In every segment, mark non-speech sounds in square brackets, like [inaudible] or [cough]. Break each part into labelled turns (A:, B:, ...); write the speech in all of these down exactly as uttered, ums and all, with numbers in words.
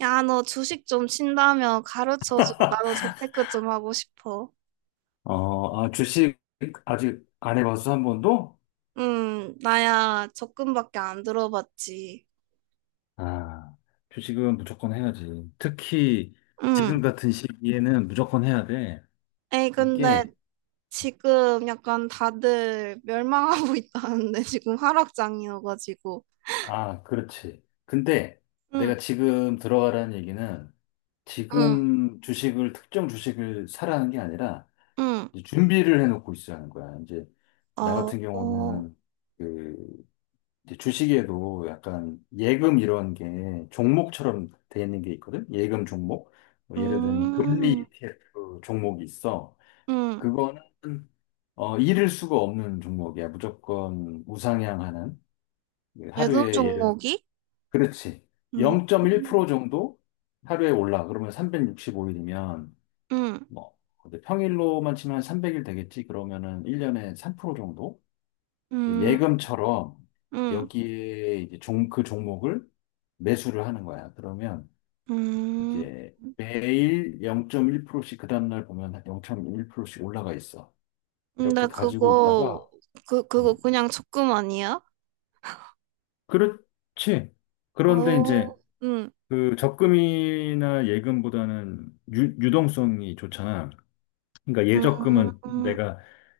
A: 야, 너 주식 좀 친다며 가르쳐줘. 나도 재테크 좀 하고 싶어.
B: 어, 아, 주식 아직 안 해봤어, 한 번도?
A: 음, 나야 적금밖에 안 들어봤지.
B: 아, 주식은 무조건 해야지. 특히
A: 음,
B: 지금 같은 시기에는 무조건 해야 돼.
A: 에이, 근데
B: 이게,
A: 지금 약간 다들 멸망하고 [laughs] 있다는데 지금 하락장이어가지고.
B: 아, 그렇지. 근데
A: 응,
B: 내가 지금 들어가라는 얘기는
A: 응,
B: 지금 주식을, 특정 주식을 사라는 게 아니라
A: 응.
B: 이제 준비를 해놓고 있으라는 거야. 이제 나
A: 어,
B: 같은
A: 어,
B: 경우는 그 이제 주식에도 약간 예금 이런 게 종목처럼 돼 있는 게 있거든? 예금 종목. 뭐 예를 들면 금리
A: 음,
B: 이티에프 종목이 있어.
A: 음.
B: 그거는 어, 잃을 수가 없는 종목이야. 무조건 우상향하는. 그
A: 예금
B: 하루에 예를,
A: 종목이?
B: 그렇지.
A: 음,
B: 영 점 일 퍼센트 정도 하루에 올라. 그러면 삼백육십오 일이면
A: 음,
B: 뭐 근데 평일로만 치면 한 삼백 일 되겠지. 그러면은 일 년에 삼 퍼센트 정도? 그
A: 음,
B: 예금처럼
A: 음,
B: 여기에 이제 종, 그 종목을 매수를 하는 거야. 그러면
A: 음.
B: 이제 매일 영 점 일 퍼센트씩 그 다음날 보면 영 점 일 퍼센트씩 올라가 있어.
A: 근데
B: 이렇게 가지고
A: 그거,
B: 있다가,
A: 그, 그거
B: 음.
A: 그냥 적금 아니야?
B: 그렇지. 그런데 이제
A: 어, 응,
B: 그 적금이나 예금보다는 유, 유동성이 좋잖아. 그러니까 예적금은
A: 음,
B: 내가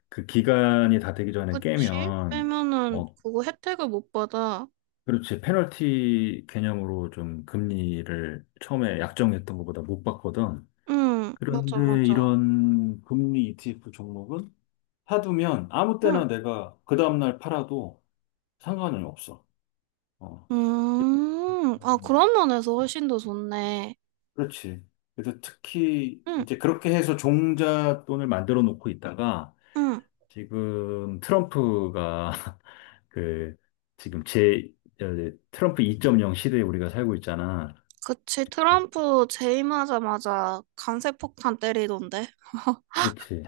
B: 그 기간이 다 되기 전에
A: 그치?
B: 깨면
A: 빼면은
B: 어,
A: 그거 혜택을 못 받아.
B: 그렇지. 페널티 개념으로 좀 금리를 처음에 약정했던 것보다 못 받거든.
A: 응, 맞아,
B: 그런데
A: 맞아.
B: 이런 금리 이티에프 종목은 사두면 아무
A: 응,
B: 때나 내가 그 다음날 팔아도 상관은 없어. 어.
A: 음, 아,
B: 음.
A: 그런 면에서 훨씬 더 좋네.
B: 그렇지. 그래서 특히
A: 응,
B: 이제 그렇게 해서 종잣돈을 만들어 놓고 있다가
A: 응,
B: 지금 트럼프가 [laughs] 그 지금 제 어, 트럼프 이 점 영 시대에 우리가 살고 있잖아.
A: 그치. 트럼프 재임하자마자 강세폭탄 때리던데.
B: 그렇지.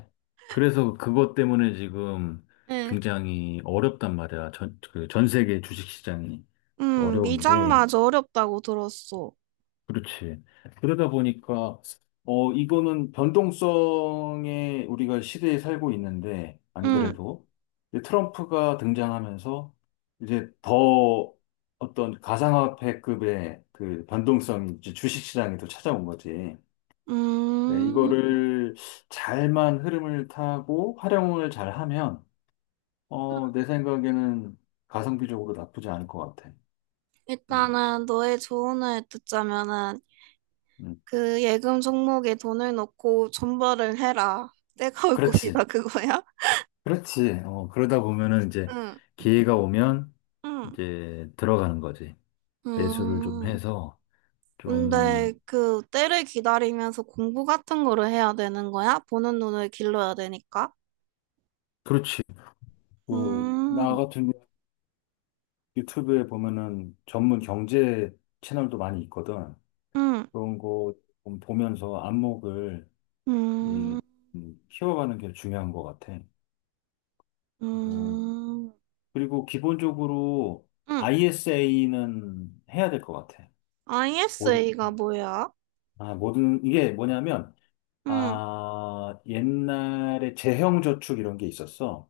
B: 그래서 그것 때문에 지금
A: 응,
B: 굉장히 어렵단 말이야. 전, 그 전 세계 주식시장이
A: 응,
B: 어려운데,
A: 미장마저 어렵다고 들었어.
B: 그렇지. 그러다 보니까, 어, 이거는 변동성에 우리가 시대에 살고 있는데, 안
A: 응,
B: 그래도. 이제 트럼프가 등장하면서 이제 더 어떤 가상화폐급의 그 변동성이 이제 주식시장에도 찾아온 거지. 네,
A: 음,
B: 이거를 잘만 흐름을 타고 활용을 잘하면, 어, 내 생각에는 가성비적으로 나쁘지 않을 것 같아. 음,
A: 일단은 너의 조언을 듣자면은
B: 음.
A: 그 예금 종목에 돈을 넣고 존버를 해라. 때가 올 것이다,
B: 그렇지.
A: 그거야?
B: 그렇지. 어, 그러다 보면은 이제
A: 응,
B: 기회가 오면
A: 응.
B: 이제 들어가는 거지. 매수를 좀
A: 음,
B: 해서 좀,
A: 근데 그 때를 기다리면서 공부 같은 거를 해야 되는 거야? 보는 눈을 길러야 되니까?
B: 그렇지. 뭐, 나
A: 음,
B: 같은 경우 유튜브에 보면은 전문 경제 채널도 많이 있거든.
A: 음,
B: 그런 거좀 보면서 안목을 이,
A: 음,
B: 음, 키워가는 게 중요한 것 같아. 그리고,
A: 음,
B: 그리고 기본적으로
A: 음.
B: 아이에스에이는 해야 될 것 같아. 모든,
A: 아이에스에이가 뭐야?
B: 아, 모든, 이게 뭐냐면,
A: 음,
B: 아, 옛날에 재형 저축 이런 게 있었어.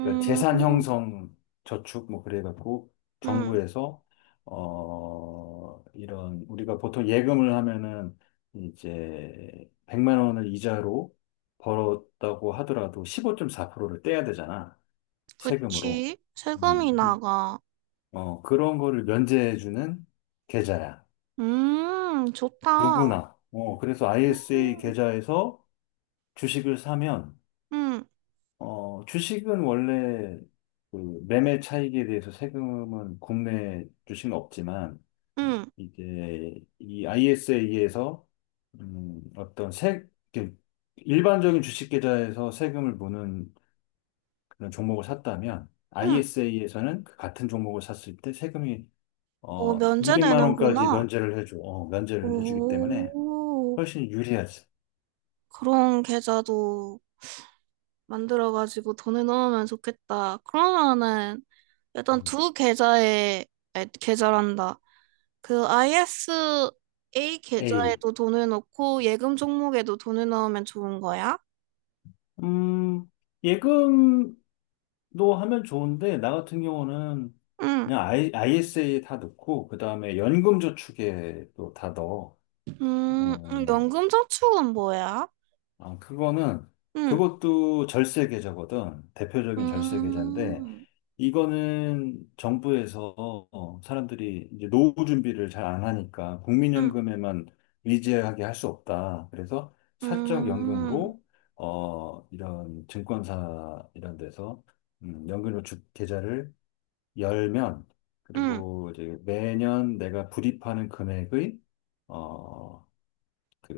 B: 그러니까 재산 형성 저축, 뭐, 그래갖고,
A: 음.
B: 정부에서, 어, 이런, 우리가 보통 예금을 하면은, 이제, 백만 원을 이자로 벌었다고 하더라도 십오 점 사 퍼센트를 떼야 되잖아. 세금으로.
A: 그치. 세금이
B: 음.
A: 나가.
B: 어, 그런 거를 면제해주는 계좌야.
A: 음, 좋다.
B: 누구나. 어, 그래서 아이에스에이
A: 음,
B: 계좌에서 주식을 사면,
A: 음,
B: 어, 주식은 원래 그 매매 차익에 대해서 세금은 국내 주식은 없지만,
A: 음.
B: 이제 이 아이에스에이에서 음, 어떤 세, 이렇게 일반적인 주식 계좌에서 세금을 무는 그런 종목을 샀다면,
A: 음.
B: 아이에스에이에서는 같은 종목을 샀을 때 세금이
A: 어,
B: 어,
A: 면제
B: 이백만 원까지
A: 되는구나.
B: 면제를 해줘. 어, 면제를 해주기 때문에
A: 오,
B: 훨씬 유리하지.
A: 그런 계좌도 만들어가지고 돈을 넣으면 좋겠다. 그러면은 일단
B: 음,
A: 두 계좌에, 아니, 계좌란다. 그 아이에스에이
B: A.
A: 계좌에도 돈을 넣고 예금 종목에도 돈을 넣으면 좋은 거야?
B: 음, 예금도 하면 좋은데, 나 같은 경우는
A: 응,
B: 그냥 I, 아이에스에이에 다 넣고, 그 다음에 연금저축에 또 다 넣어.
A: 음, 음,
B: 어,
A: 연금 저축은 뭐야?
B: 아, 그거는,
A: 응,
B: 그것도 절세 계좌거든. 대표적인 절세 계좌인데,
A: 음,
B: 이거는 정부에서 어, 사람들이 이제 노후 준비를 잘 안 하니까
A: 음,
B: 국민연금에만 의지하게 할 수 없다. 그래서 사적
A: 음,
B: 연금으로 어 이런 증권사 이런 데서 음, 연금저축 계좌를 열면
A: 음,
B: 그리고 이제 매년 내가 불입하는 금액의 어, 그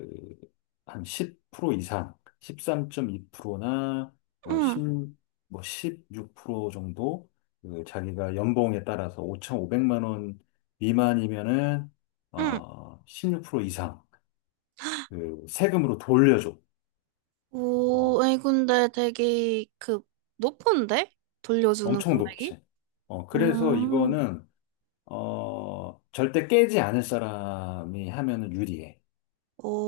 B: 한 십 퍼센트 이상, 십삼 점 이 퍼센트나 뭐
A: 음,
B: 일 육 뭐십육 퍼센트 정도 그 자기가 연봉에 따라서 오천오백만 원 미만이면은
A: 음.
B: 어 십육 퍼센트 이상 그 세금으로 돌려줘.
A: 오,
B: 어,
A: 아니, 근데 되게 그 높은데? 돌려주는
B: 엄청
A: 금액이?
B: 높지. 어, 그래서
A: 음,
B: 이거는 어 절대 깨지 않을 사람이 하면은 유리해.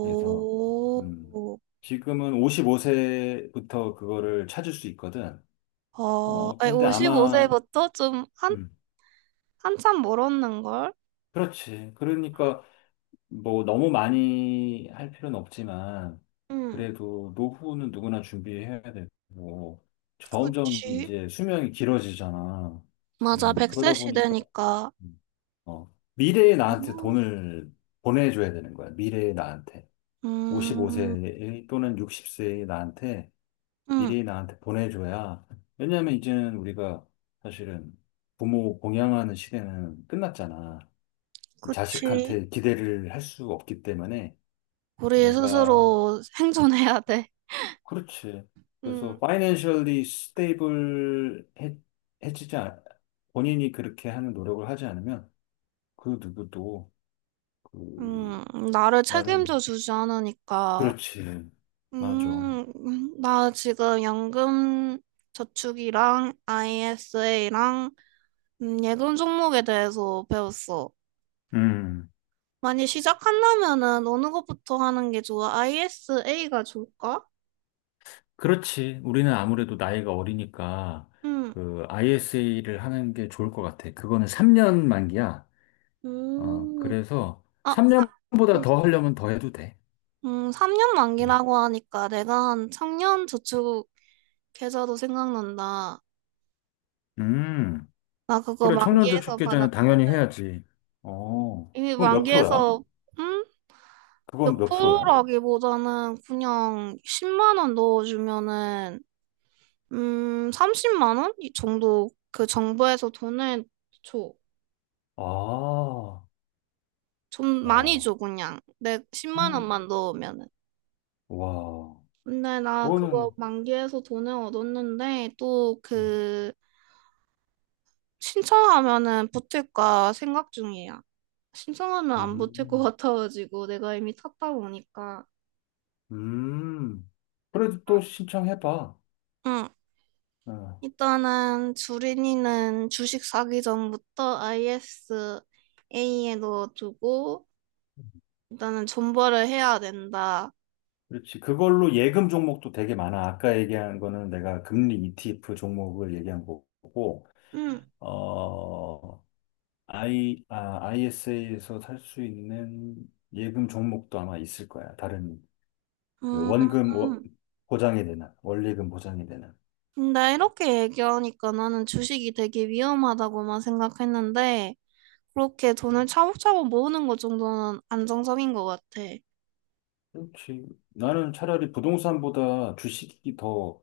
B: 그래서 음 지금은 오십오 세부터 그거를 찾을 수 있거든.
A: 아,
B: 어,
A: 아니,
B: 그런데
A: 십오 세
B: 아마,
A: 부터 좀 한,
B: 음,
A: 한참 멀었는걸?
B: 그렇지. 그러니까, 뭐, 너무 많이 할 필요는 없지만,
A: 응.
B: 그래도 노후는 누구나 준비해야 되고, 점점
A: 그치.
B: 이제 수명이 길어지잖아.
A: 맞아,
B: 음,
A: 백세
B: 그러다 보니까,
A: 시대니까.
B: 음, 어, 미래의
A: 어.
B: 나한테 돈을 보내줘야 되는 거야. 미래의 나한테.
A: 음,
B: 오십오 세 또는 육십 세의 나한테
A: 음,
B: 미리 나한테 보내줘야. 왜냐면 이제는 우리가 사실은 부모 공양하는 시대는 끝났잖아.
A: 그치.
B: 자식한테 기대를 할 수 없기 때문에
A: 우리
B: 내가,
A: 스스로 [laughs] 생존해야 돼.
B: 그렇지.
A: 음,
B: 그래서 파이낸셜리 스테이블 해지지 않, 본인이 그렇게 하는 노력을 하지 않으면 그 누구도 그
A: 음, 나를
B: 나를,
A: 책임져 주지 않으니까.
B: 그렇지. 맞아.
A: 음, 음, 나 지금 연금 저축이랑 아이에스에이랑 음, 예금 종목에 대해서 배웠어.
B: 음.
A: 만약 시작한다면은 어느 것부터 하는 게 좋아? 아이에스에이가 좋을까?
B: 그렇지. 우리는 아무래도 나이가 어리니까
A: 음,
B: 그 아이에스에이를 하는 게 좋을 것 같아. 그거는 삼 년 만기야. 어,
A: 음,
B: 그래서
A: 아,
B: 삼 년보다
A: 음,
B: 더 하려면 더 해도 돼.
A: 음, 삼 년
B: 음,
A: 만기라고 하니까 내가 한 청년 저축 계좌도 생각난다.
B: 음.
A: 나 그거
B: 그래. 청년저축
A: 만기에서
B: 계좌는 당연히
A: 받았거든.
B: 해야지. 어,
A: 이미
B: 그건 몇 프로야?
A: 만기에서, 음, 몇
B: 그건 몇
A: 프로
B: 프로야?
A: 라기보다는 그냥 십만 원 넣어주면은 음 삼십만 원? 이 정도 그 정부에서 돈을 줘.
B: 아,
A: 좀 많이
B: 야.
A: 줘 그냥. 내 십만 원만 넣으면은.
B: 와,
A: 근데 나 그거
B: 그거는,
A: 만기해서 돈을 얻었는데 또
B: 음,
A: 그 신청하면은 붙을까 생각 중이야. 신청하면 안 붙을 것
B: 음,
A: 같아가지고 내가 이미 탔다 보니까.
B: 음. 그래도
A: 응.
B: 또 신청해봐.
A: 응.
B: 어.
A: 일단은 주린이는 주식 사기 전부터 아이에스에이에 넣어두고 일단은 존버를 해야 된다.
B: 그렇지. 그걸로 예금 종목도 되게 많아. 아까 얘기한 거는 내가 금리 이티에프 종목을 얘기한 거고,
A: 응,
B: 어, I, 아, 아이에스에이에서 살 수 있는 예금 종목도 아마 있을 거야. 다른, 그
A: 음,
B: 원금 워- 보장이 되나, 원리금 보장이 되나.
A: 나 이렇게 얘기하니까 나는 주식이 되게 위험하다고만 생각했는데 그렇게 돈을 차곡차곡 모으는 것 정도는 안정적인 것 같아.
B: 그렇지. 나는 차라리 부동산보다 주식이 더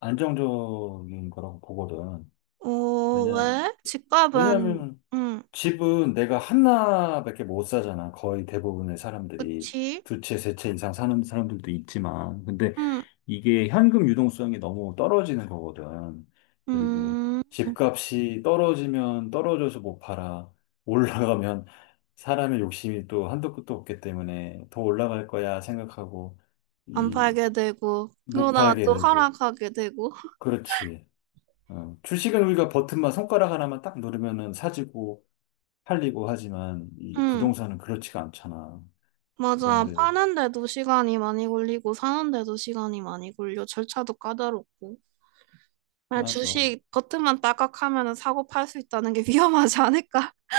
B: 안정적인 거라고 보거든.
A: 어,
B: 왜냐,
A: 왜? 집값은
B: 왜냐면
A: 응,
B: 집은 내가 하나밖에 못 사잖아. 거의 대부분의 사람들이.
A: 그치?
B: 두 채, 세 채 이상 사는 사람들도 있지만. 근데
A: 응,
B: 이게 현금 유동성이 너무 떨어지는 거거든. 그리고
A: 음,
B: 집값이 떨어지면 떨어져서 못 팔아. 올라가면 사람의 욕심이 또 한도 끝도 없기 때문에 더 올라갈 거야 생각하고,
A: 안
B: 이,
A: 팔게 되고
B: 못
A: 그러다가
B: 팔게
A: 또
B: 되고.
A: 하락하게 되고.
B: 그렇지. 어, 주식은 우리가 버튼만 손가락 하나만 딱 누르면은 사지고, 팔리고 하지만 이
A: 응.
B: 부동산은 그렇지가 않잖아.
A: 맞아.
B: 그런데
A: 파는데도 시간이 많이 걸리고, 사는데도 시간이 많이 걸려. 절차도 까다롭고. 만약
B: 맞아.
A: 주식 겉으만 딱딱 하면 사고 팔 수 있다는 게 위험하지 않을까? [laughs]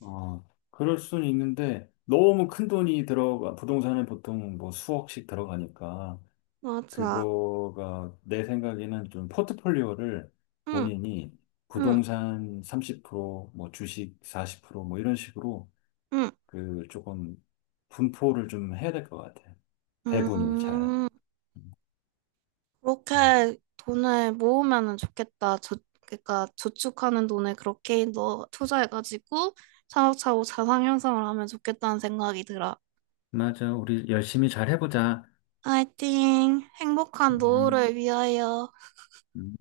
B: 어, 그럴 순 있는데 너무 큰 돈이 들어가 부동산에 보통 뭐 수억씩 들어가니까
A: 맞아.
B: 그거가 내 생각에는 좀 포트폴리오를
A: 응,
B: 본인이
A: 응,
B: 부동산 삼십 퍼센트 뭐 주식 사십 퍼센트 뭐 이런 식으로
A: 응,
B: 그 조금 분포를 좀 해야 될 것 같아. 배분을 잘.
A: 음.
B: 음.
A: 그렇게 돈을 모으면 좋겠다. 저, 그러니까 저축하는 돈을 그렇게 넣 투자해가지고 차곡차곡 자산 형성을 하면 좋겠다는 생각이 들어.
B: 맞아. 우리 열심히 잘 해보자.
A: 화이팅! 행복한
B: 음,
A: 노후를 위하여.
B: 음.